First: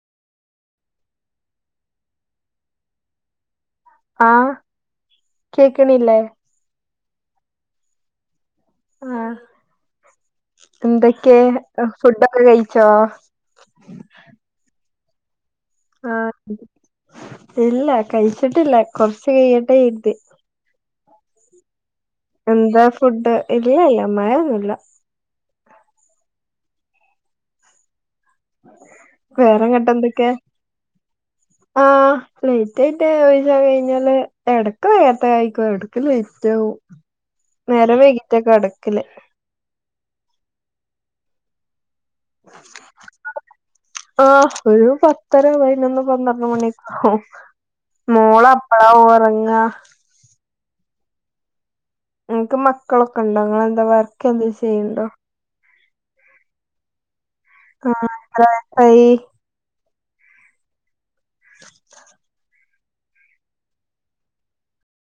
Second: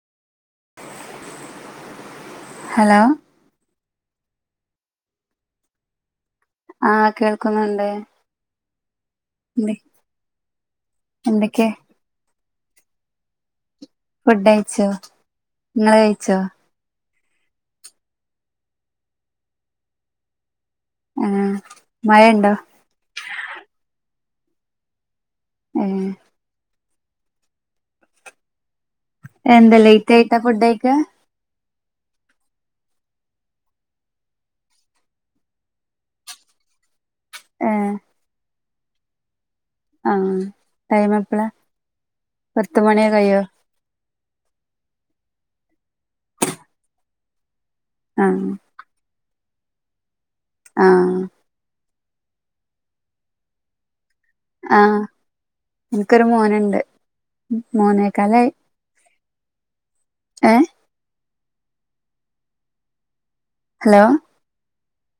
Hello ആഹ് കേക്കണില്ലേ ആഹ് കേൾക്കുന്നുണ്ട് ആഹ് എന്ത് എന്തൊക്കെ എന്തൊക്കെയാ ഫുഡ്‌ ഒക്കെ കഴിച്ചോ ഫുഡ് കഴിച്ച് നിങ്ങൾ ആഹ് കഴിച്ചോ ഇല്ല കഴിച്ചിട്ടില്ല കൊറച്ചു കയ്യട്ടെ കരുതി. ആഹ് മഴയുണ്ടോ എന്താ ഫുഡ് ഇല്ലല്ല മഴൊന്നുല്ല. ഏഹ് എന്താ ലേറ്റ് വേറെങ്ങട്ടെന്തൊക്കെ ആയിട്ടാ ഫുഡ് കഴിക്കാ ആഹ് ലേറ്റായിട്ട് വെയിച്ചഴിഞ്ഞാല് എടക്ക് നേരത്തെ കഴക്കുവ ക്ക് ലേറ്റാകും ഏഹ് നേരം വൈകിറ്റാ കടക്കല് ആഹ് ടൈം എപ്പളാ പത്ത് മണി കയ്യോ ആഹ് ഒരു പത്തര പൈനൊന്ന് പന്ത്രണ്ട് മണിഒക്കെ ആകും. മോള ആഹ് പ്പളാ ഒറങ്ങാ ആആ..... ഇങ്ങ്ക്ക് മക്കളൊക്കെണ്ടോ നിങ്ങളെന്താ വർക്കന്തേലും ചെയ്യണ്ടോ? ഇൻക്കൊരു മോനുണ്ട്. മൂന്നേക്കാലായി ആഹ് [inaudible] ഏഹ് ഹലോ..